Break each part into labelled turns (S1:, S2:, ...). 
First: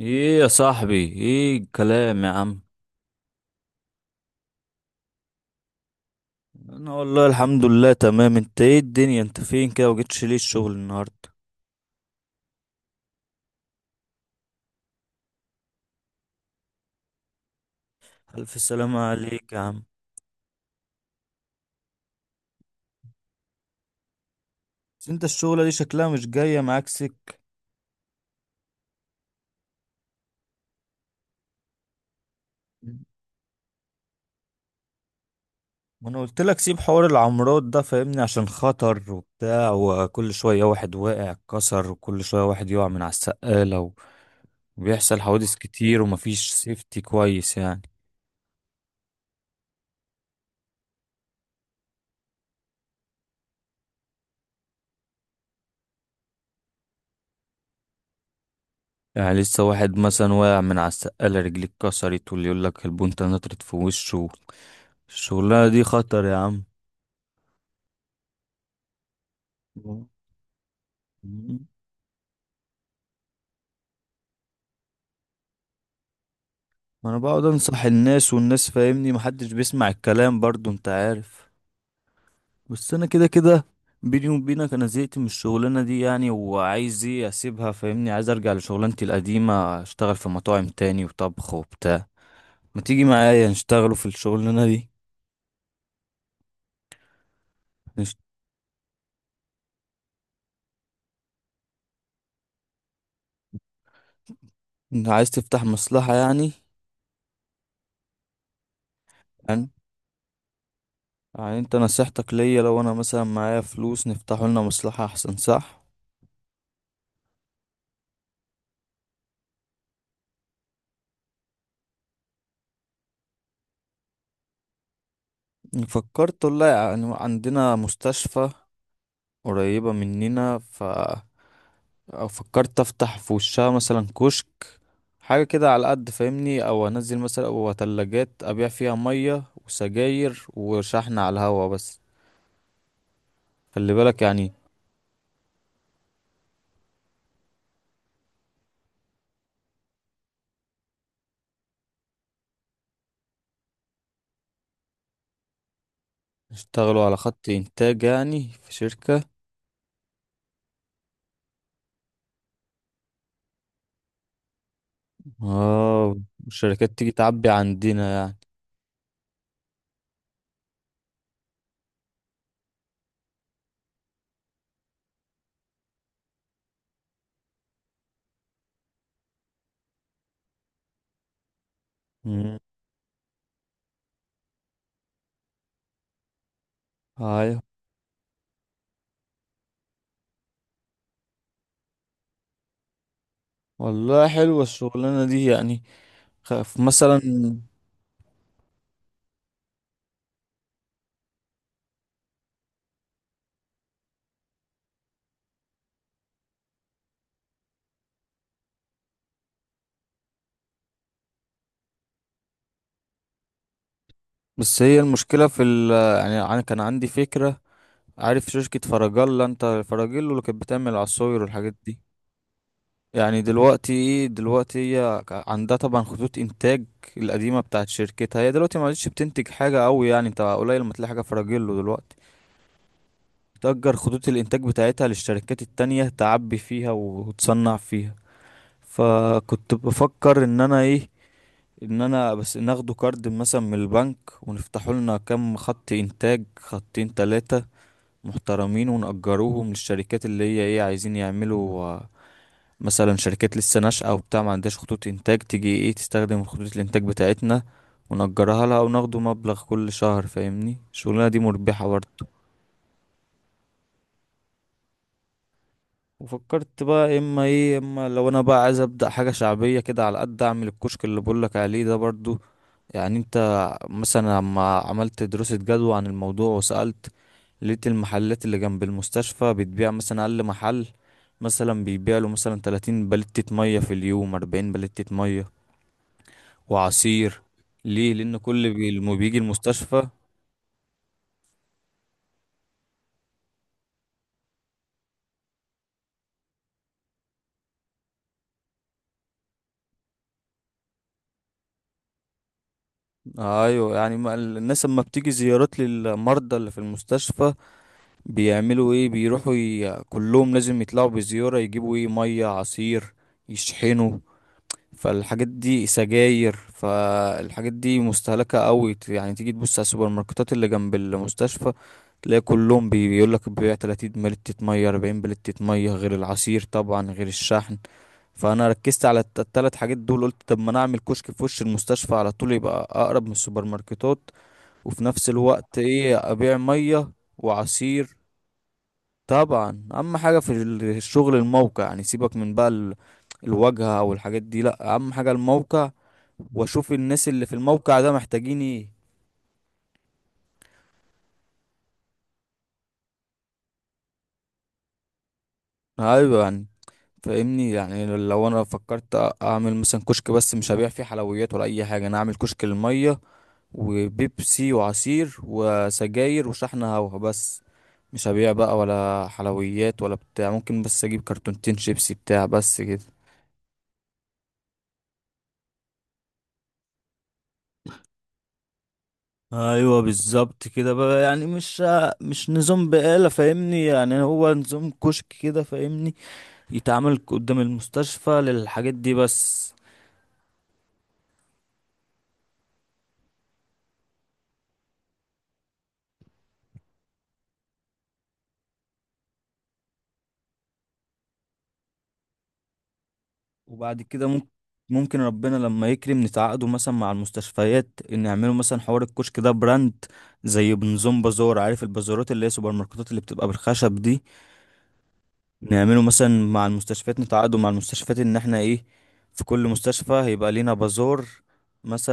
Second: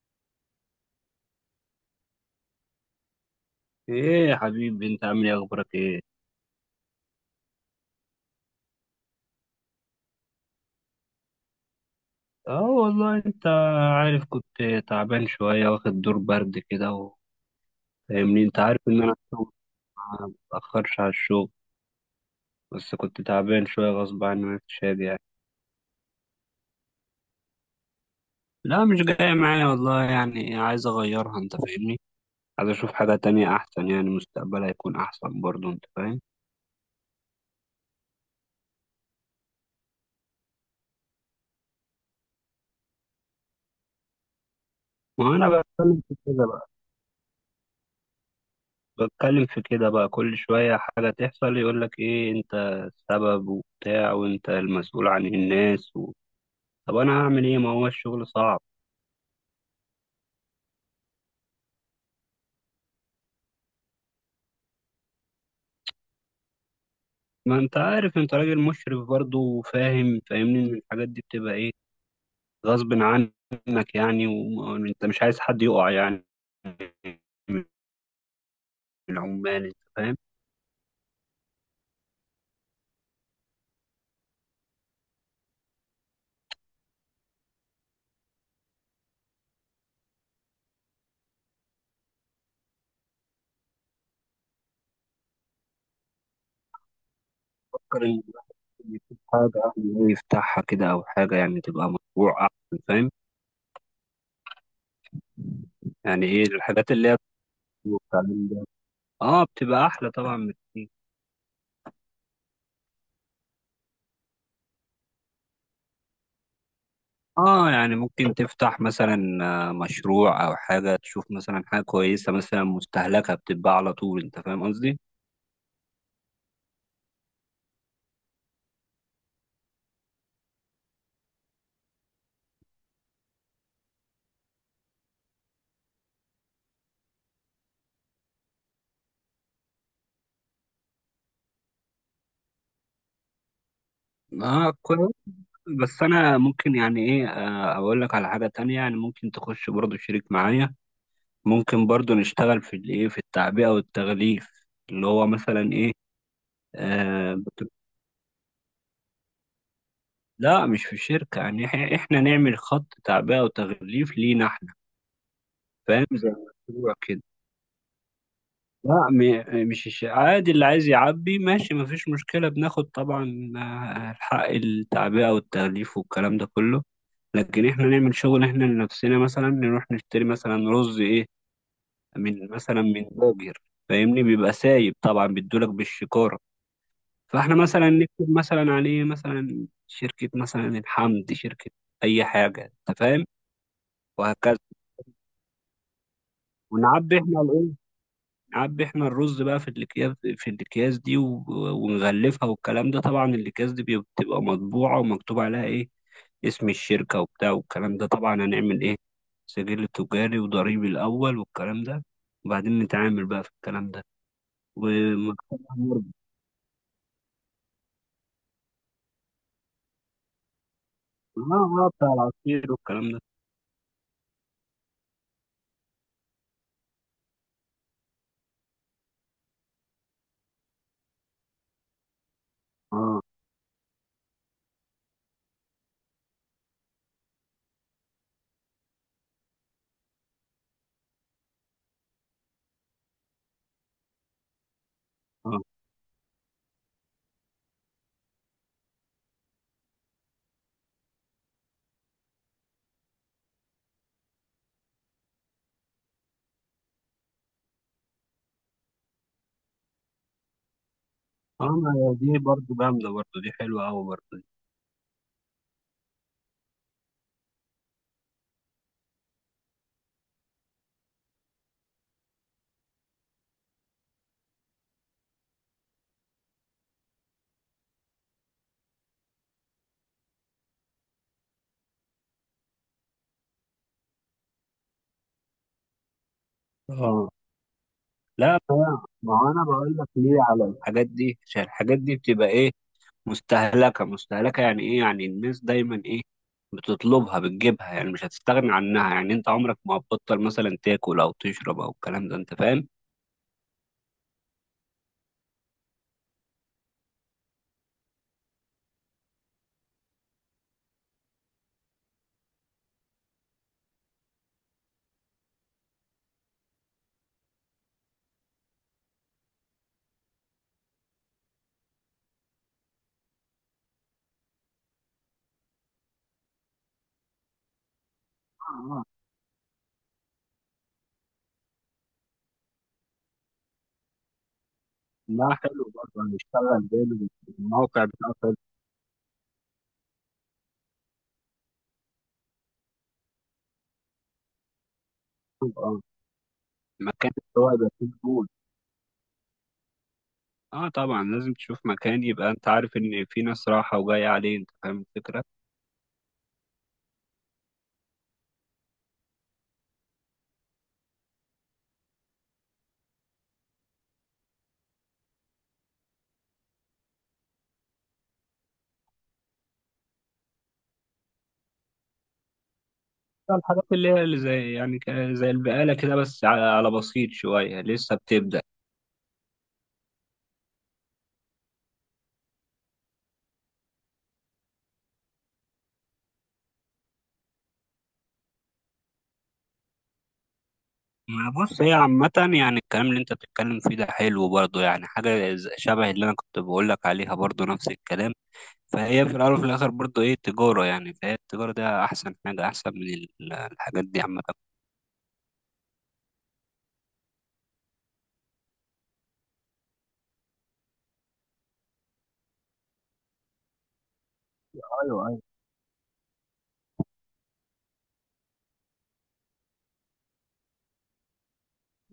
S1: ايه يا صاحبي؟ ايه الكلام يا عم.
S2: ايه يا حبيبي، انت عامل ايه، اخبارك ايه؟
S1: انا والله الحمد لله تمام. انت ايه الدنيا؟ انت فين كده وجيتش ليه الشغل النهارده؟
S2: اه والله، انت عارف كنت تعبان شوية، واخد دور برد كده فاهمني،
S1: الف
S2: انت عارف
S1: سلامة
S2: ان انا الشغل
S1: عليك يا عم.
S2: ما بتأخرش على الشغل، بس كنت تعبان شوية غصب عني، مش هاجي
S1: بس
S2: يعني.
S1: انت الشغلة دي شكلها مش جاية معاك سك.
S2: لا مش جاية معايا والله، يعني عايز اغيرها، انت فاهمني، عايز اشوف حاجة تانية احسن، يعني مستقبلها هيكون احسن برضه، انت
S1: ما
S2: فاهم.
S1: انا قلت لك سيب حوار العمارات ده، فاهمني؟ عشان خطر وبتاع، وكل شوية واحد واقع اتكسر، وكل شوية واحد يقع من على السقالة، وبيحصل
S2: ما انا
S1: حوادث كتير،
S2: بتكلم في كده
S1: ومفيش
S2: بقى،
S1: سيفتي كويس يعني.
S2: بتكلم في كده بقى، كل شوية حاجة تحصل يقولك إيه أنت السبب وبتاع، وأنت المسؤول عن الناس طب أنا هعمل إيه، ما هو الشغل صعب.
S1: يعني لسه واحد مثلا واقع من على السقالة رجليه اتكسرت، واللي يقول لك البنطة نطرت في وشه. الشغلانة دي خطر يا عم.
S2: ما أنت عارف، أنت راجل مشرف برضه وفاهم، فاهمني إن الحاجات دي بتبقى إيه، غصب عنك يعني، وأنت مش عايز حد يقع يعني
S1: ما انا بقعد
S2: من
S1: انصح الناس، والناس فاهمني محدش
S2: العمال، أنت
S1: بيسمع
S2: فاهم.
S1: الكلام برضو، انت عارف. بس انا كده كده بيني وبينك انا زهقت من الشغلانة دي يعني، وعايز ايه اسيبها، فاهمني؟ عايز ارجع لشغلانتي القديمة، اشتغل في مطاعم تاني وطبخ وبتاع. ما تيجي معايا نشتغلوا في الشغلانة دي؟
S2: فكر
S1: نشت...
S2: إن الواحد يشوف حاجة يعني يفتحها كده، أو حاجة يعني تبقى مشروع أحسن، فاهم؟
S1: انت عايز تفتح مصلحة
S2: يعني إيه
S1: يعني؟
S2: الحاجات اللي هي، اه
S1: يعني
S2: بتبقى احلى طبعا بكتير.
S1: يعني انت نصيحتك ليا لو انا مثلا معايا فلوس نفتحوا لنا مصلحة احسن، صح؟
S2: اه يعني ممكن تفتح مثلا آه، مشروع او حاجه تشوف مثلا حاجه كويسه، مثلا مستهلكه بتتباع على طول، انت فاهم قصدي.
S1: فكرت والله يعني، عندنا مستشفى قريبة مننا، ف أو فكرت أفتح في وشها مثلا كشك، حاجة كده على قد فاهمني، أو أنزل مثلا أو تلاجات أبيع فيها مية وسجاير وشحن على الهوا بس. خلي بالك يعني
S2: اه كويس. بس انا ممكن يعني ايه آه، اقول لك على حاجه تانية، يعني ممكن تخش برضو شريك معايا، ممكن برضو نشتغل في الايه، في التعبئه والتغليف، اللي هو مثلا ايه.
S1: اشتغلوا على
S2: آه
S1: خط
S2: بت-
S1: إنتاج يعني في شركة.
S2: لا مش في الشركه، يعني احنا نعمل خط تعبئه وتغليف لينا احنا، فاهم؟
S1: اه،
S2: زي
S1: الشركات
S2: مشروع
S1: تيجي
S2: كده.
S1: تعبي عندنا يعني.
S2: لا مش عادي، اللي عايز يعبي ماشي مفيش مشكلة، بناخد طبعا آه، حق التعبئة والتغليف والكلام ده كله، لكن احنا نعمل شغل احنا لنفسنا. مثلا نروح نشتري مثلا رز ايه، من
S1: مم.
S2: مثلا من باجر، فاهمني بيبقى سايب طبعا، بيدولك بالشكارة. فاحنا
S1: أيوة.
S2: مثلا نكتب مثلا عليه مثلا شركة مثلا الحمد، شركة أي حاجة، أنت فاهم،
S1: والله
S2: وهكذا.
S1: حلوة الشغلانة دي يعني.
S2: ونعبي
S1: مثلا
S2: احنا، عبي احنا الرز بقى في الاكياس، في الاكياس دي ونغلفها والكلام ده، طبعا الاكياس دي بتبقى مطبوعه ومكتوب عليها ايه، اسم الشركه وبتاع والكلام ده. طبعا هنعمل ايه، سجل تجاري وضريبي الاول والكلام ده، وبعدين نتعامل بقى في الكلام ده
S1: بس هي المشكلة في
S2: ومكتبها
S1: ال،
S2: مربى.
S1: يعني أنا كان عندي فكرة. عارف شركة فراجيلا؟ أنت فراجيلو اللي كانت بتعمل عصاير
S2: اه
S1: والحاجات
S2: اه
S1: دي.
S2: بتاع العصير والكلام ده.
S1: يعني دلوقتي إيه، دلوقتي هي عندها طبعا خطوط إنتاج القديمة بتاعت شركتها، هي دلوقتي ما عادش بتنتج حاجة أوي يعني، أنت قليل ما تلاقي حاجة فراجيلو دلوقتي.
S2: اه
S1: بتأجر خطوط الإنتاج بتاعتها للشركات التانية تعبي فيها وتصنع فيها. فكنت بفكر إن أنا إيه، ان انا بس ناخده كارد مثلا من البنك ونفتحوا لنا كام
S2: اه
S1: خط انتاج، خطين تلاتة محترمين، ونأجروهم للشركات اللي هي ايه عايزين يعملوا. آه، مثلا شركات لسه ناشئة وبتاع ما عندهاش خطوط إنتاج، تيجي ايه تستخدم خطوط الإنتاج بتاعتنا، ونأجرها لها وناخده مبلغ كل شهر، فاهمني؟ الشغلانة دي
S2: اه.
S1: مربحة
S2: ما هي
S1: برضه.
S2: دي برضو جامده برضو دي، حلوه قوي برضو دي.
S1: وفكرت بقى اما ايه، اما لو انا بقى عايز ابدا حاجه شعبيه كده على قد، اعمل الكشك اللي بقولك عليه ده برضو. يعني انت مثلا لما عملت دراسة جدوى عن الموضوع وسألت، لقيت المحلات اللي جنب المستشفى بتبيع مثلا، أقل محل مثلا بيبيع له مثلا 30 بلتة مية في اليوم، 40 بلتة مية
S2: اه،
S1: وعصير. ليه؟ لأن
S2: لا
S1: كل اللي
S2: ما
S1: بيجي
S2: هو انا بقول
S1: المستشفى.
S2: لك ليه على الحاجات دي، عشان الحاجات دي بتبقى ايه، مستهلكة مستهلكة. يعني ايه، يعني الناس دايما ايه، بتطلبها بتجيبها، يعني مش هتستغني عنها، يعني انت عمرك ما هتبطل مثلا تاكل او تشرب او الكلام ده، انت فاهم.
S1: أيوه يعني، الناس لما بتيجي زيارات للمرضى اللي في المستشفى بيعملوا إيه؟ بيروحوا كلهم لازم يطلعوا بزيارة يجيبوا إيه، مية عصير يشحنوا. فالحاجات دي سجاير، فالحاجات دي مستهلكة قوي. يعني تيجي تبص على السوبر ماركتات اللي جنب المستشفى، تلاقي كلهم بيقول لك بيبيع 30 بلتة مية 40 بلتة مية، غير العصير طبعا، غير الشحن. فانا ركزت
S2: آه.
S1: على التلات حاجات دول، قلت طب ما انا اعمل كشك في وش المستشفى على طول، يبقى اقرب من السوبر ماركتات. وفي نفس
S2: لا
S1: الوقت
S2: حلو
S1: ايه،
S2: برضه،
S1: ابيع
S2: هنشتغل
S1: مية
S2: جامد. الموقع
S1: وعصير.
S2: بتاع
S1: طبعا اهم حاجه في الشغل الموقع، يعني سيبك من بقى الواجهه او الحاجات دي، لا اهم حاجه
S2: فيسبوك،
S1: الموقع.
S2: اه،
S1: واشوف الناس
S2: مكان.
S1: اللي في
S2: هو يبقى
S1: الموقع
S2: فيه
S1: ده
S2: قبول.
S1: محتاجين ايه.
S2: اه طبعا، لازم تشوف مكان يبقى انت عارف ان في ناس رايحة وجاية عليه، انت فاهم الفكرة.
S1: ايوه يعني، فاهمني؟ يعني لو انا فكرت اعمل مثلا كشك، بس مش هبيع فيه حلويات ولا اي حاجه، انا اعمل كشك للميه وبيبسي وعصير وسجاير وشحن هوا بس. مش هبيع بقى ولا حلويات ولا بتاع، ممكن بس اجيب كرتونتين شيبسي بتاع بس كده.
S2: الحاجات اللي هي اللي زي يعني زي البقالة كده، بس على على بسيط شوية لسه بتبدأ.
S1: ايوه بالظبط كده بقى، يعني مش مش نظام بقالة فاهمني، يعني هو نظام كشك كده فاهمني، يتعامل قدام المستشفى للحاجات دي بس.
S2: ما بص، هي عامة، يعني الكلام اللي انت بتتكلم فيه ده حلو برضه، يعني حاجة شبه اللي انا كنت بقولك عليها برضه، نفس الكلام. فهي في الأول وفي الآخر برضه ايه، تجارة يعني. فهي التجارة ده أحسن حاجة، أحسن من
S1: وبعد
S2: الحاجات دي
S1: كده
S2: عامة.
S1: ممكن، ممكن ربنا لما يكرم نتعاقدوا مثلا مع المستشفيات ان يعملوا مثلا حوار الكشك ده براند، زي بنظام بازار، عارف البازارات اللي هي سوبر ماركتات اللي بتبقى بالخشب دي.
S2: ايوه ايوه.
S1: نعمله مثلا مع المستشفيات، نتعاقدوا مع المستشفيات ان احنا ايه، في كل مستشفى هيبقى لينا بازار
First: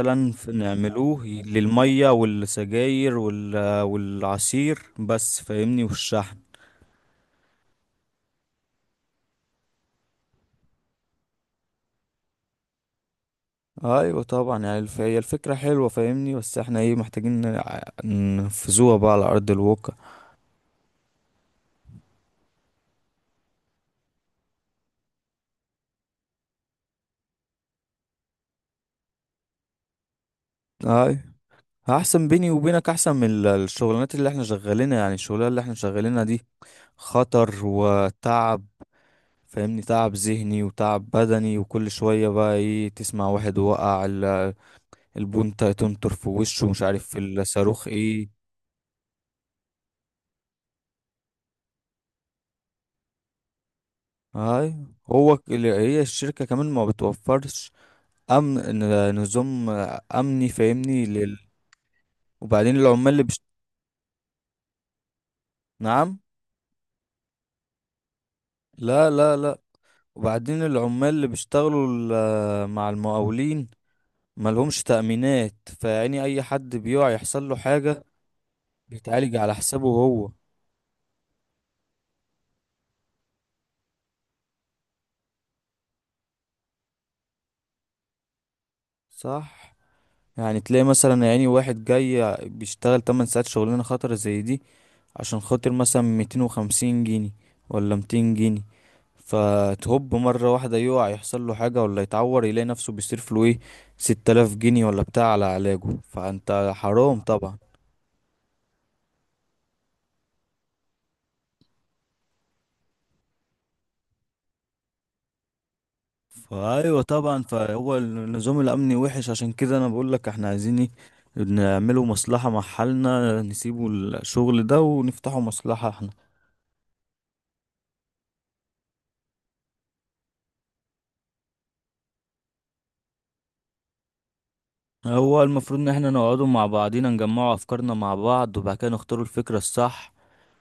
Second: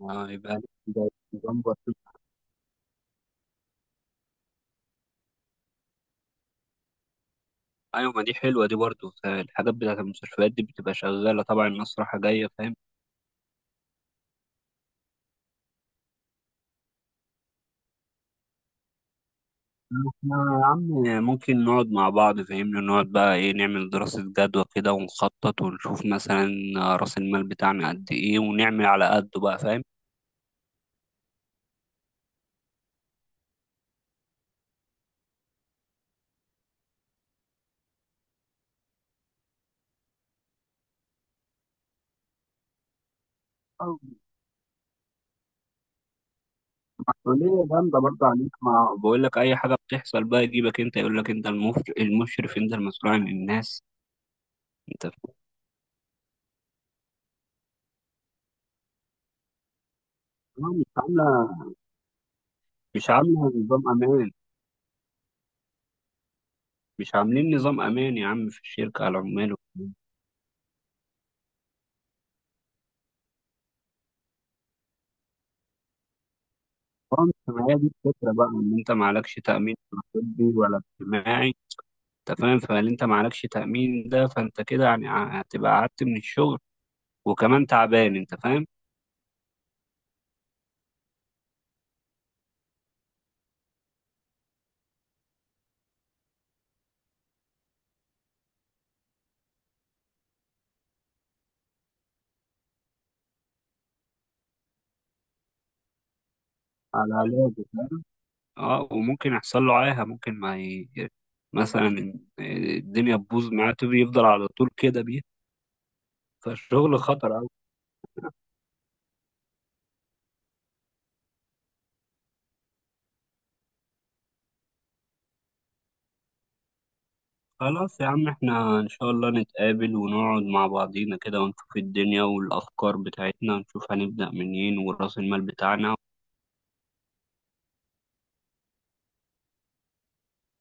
S2: آه، يبقى لك زي
S1: نعملوه
S2: نظام بسيط.
S1: للمية والسجاير والعصير بس فاهمني، والشحن.
S2: ايوه، ما دي حلوة دي برضه. الحاجات بتاعت المستشفيات دي بتبقى شغالة طبعا، الناس رايحة جاية، فاهم؟
S1: ايوه طبعا يعني هي الفكرة حلوة فاهمني، بس احنا ايه محتاجين ننفذوها بقى على ارض الواقع.
S2: إحنا يا عم ممكن نقعد مع بعض، فاهمني، نقعد بقى ايه، نعمل دراسة جدوى كده ونخطط، ونشوف مثلا رأس المال بتاعنا قد ايه، ونعمل على قده بقى، فاهم؟
S1: ايوه احسن، بيني وبينك احسن من الشغلانات اللي احنا شغالينها، يعني الشغلانة اللي احنا شغالينها دي خطر وتعب، فاهمني؟ تعب ذهني وتعب بدني، وكل شوية بقى ايه تسمع واحد
S2: أو
S1: وقع، البونتا تنطر في وشه، مش عارف في
S2: مسؤولية
S1: الصاروخ
S2: جامدة برضه
S1: ايه.
S2: عليك، ما بقول لك أي حاجة بتحصل بقى يجيبك أنت، يقول لك أنت المشرف، المشرف أنت المسؤول عن الناس.
S1: هاي،
S2: أنت
S1: هو هي الشركة كمان ما بتوفرش أمن، نظام أمني
S2: فاهم؟ آه، مش
S1: فاهمني لل...
S2: عاملة،
S1: وبعدين
S2: مش
S1: العمال اللي بيشت...
S2: عاملة نظام أمان.
S1: نعم.
S2: مش عاملين نظام أمان يا عم في الشركة
S1: لا
S2: على
S1: لا
S2: عماله.
S1: لا، وبعدين العمال اللي بيشتغلوا مع المقاولين ملهمش تأمينات، فيعني أي حد بيقع
S2: آه،
S1: يحصل له
S2: ما هي دي
S1: حاجة
S2: الفكرة بقى، إن أنت معلكش
S1: بيتعالج على
S2: تأمين
S1: حسابه
S2: لا
S1: هو.
S2: طبي ولا اجتماعي. تمام، فان انت معلكش تامين ده، فانت كده يعني هتبقى قعدت من الشغل وكمان تعبان، انت فاهم.
S1: صح، يعني تلاقي مثلا، يعني واحد جاي بيشتغل 8 ساعات شغلانة خطرة زي دي، عشان خاطر مثلا 250 جنيه ولا 200 جنيه، فتهب مرة واحدة يقع يحصل له حاجة ولا يتعور، يلاقي نفسه بيصرف له ايه، 6000 جنيه ولا بتاع على علاجه، فانت
S2: على
S1: حرام طبعا.
S2: علاجه، فاهم. اه وممكن يحصل له عاهه، ممكن ما ي... مثلا الدنيا تبوظ معاه، تبي يفضل على طول كده بيه. فالشغل
S1: فايوه
S2: خطر
S1: طبعا،
S2: أوي.
S1: فهو النظام الامني وحش، عشان كده انا بقول لك احنا عايزين ايه، نعمله مصلحة مع حالنا، نسيبه الشغل ده ونفتحه مصلحة.
S2: خلاص يا عم، احنا ان شاء الله نتقابل ونقعد مع بعضينا كده، ونشوف الدنيا والافكار بتاعتنا، ونشوف هنبدأ منين وراس المال
S1: هو المفروض ان
S2: بتاعنا.
S1: احنا نقعدوا مع بعضينا نجمعوا افكارنا مع بعض، وبعد كده نختاروا الفكرة الصح،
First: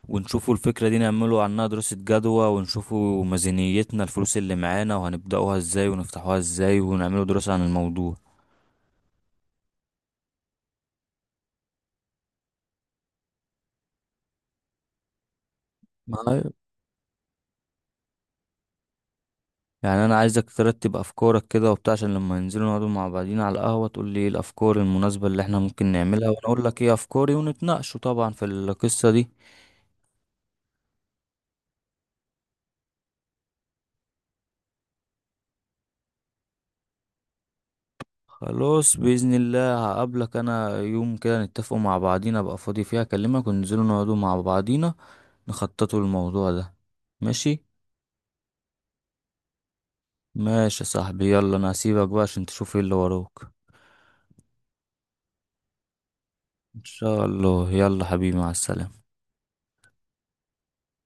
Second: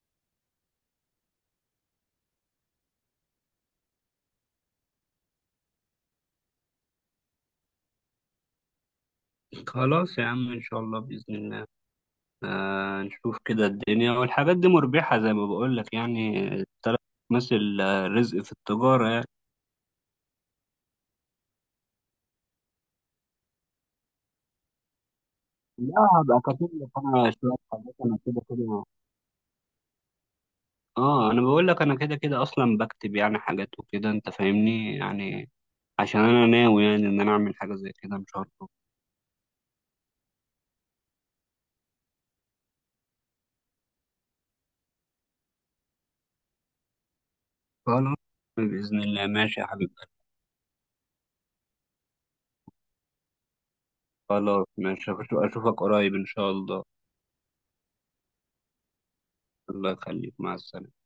S1: ونشوفوا الفكرة دي نعملوا عنها دراسة جدوى، ونشوفوا ميزانيتنا الفلوس اللي معانا، وهنبدأوها ازاي ونفتحوها ازاي، ونعملوا دراسة عن الموضوع.
S2: خلاص يا عم، ان شاء الله بإذن الله. آه، نشوف كده الدنيا، والحاجات دي مربحة زي ما بقول لك، يعني
S1: معايا؟
S2: التلات مثل آه، رزق في التجارة يعني.
S1: يعني انا عايزك ترتب افكارك كده وبتاع، عشان لما ننزلوا نقعدوا مع بعضينا على القهوة تقول لي ايه الافكار المناسبة اللي احنا ممكن
S2: لا،
S1: نعملها، وانا
S2: هبقى
S1: اقول
S2: كاتب
S1: لك
S2: لك
S1: ايه
S2: انا
S1: افكاري،
S2: شوية حاجات،
S1: ونتناقشوا
S2: انا
S1: طبعا
S2: كده
S1: في
S2: كده.
S1: القصة دي.
S2: اه انا بقول لك انا كده كده اصلا بكتب يعني حاجات وكده، انت فاهمني يعني، عشان انا ناوي يعني ان انا اعمل حاجة زي كده ان شاء الله.
S1: خلاص بإذن الله، هقابلك أنا يوم كده نتفقوا مع بعضينا، أبقى فاضي فيها أكلمك وننزلوا نقعدوا مع بعضينا نخططوا الموضوع ده. ماشي.
S2: خلاص بإذن الله، ماشي يا حبيبي.
S1: ماشي يا صاحبي، يلا أنا هسيبك بقى عشان تشوف ايه اللي وراك.
S2: خلاص ماشي، اشوفك قريب ان شاء
S1: إن
S2: الله.
S1: شاء الله، يلا حبيبي، مع السلامة.
S2: الله يخليك، مع السلامة.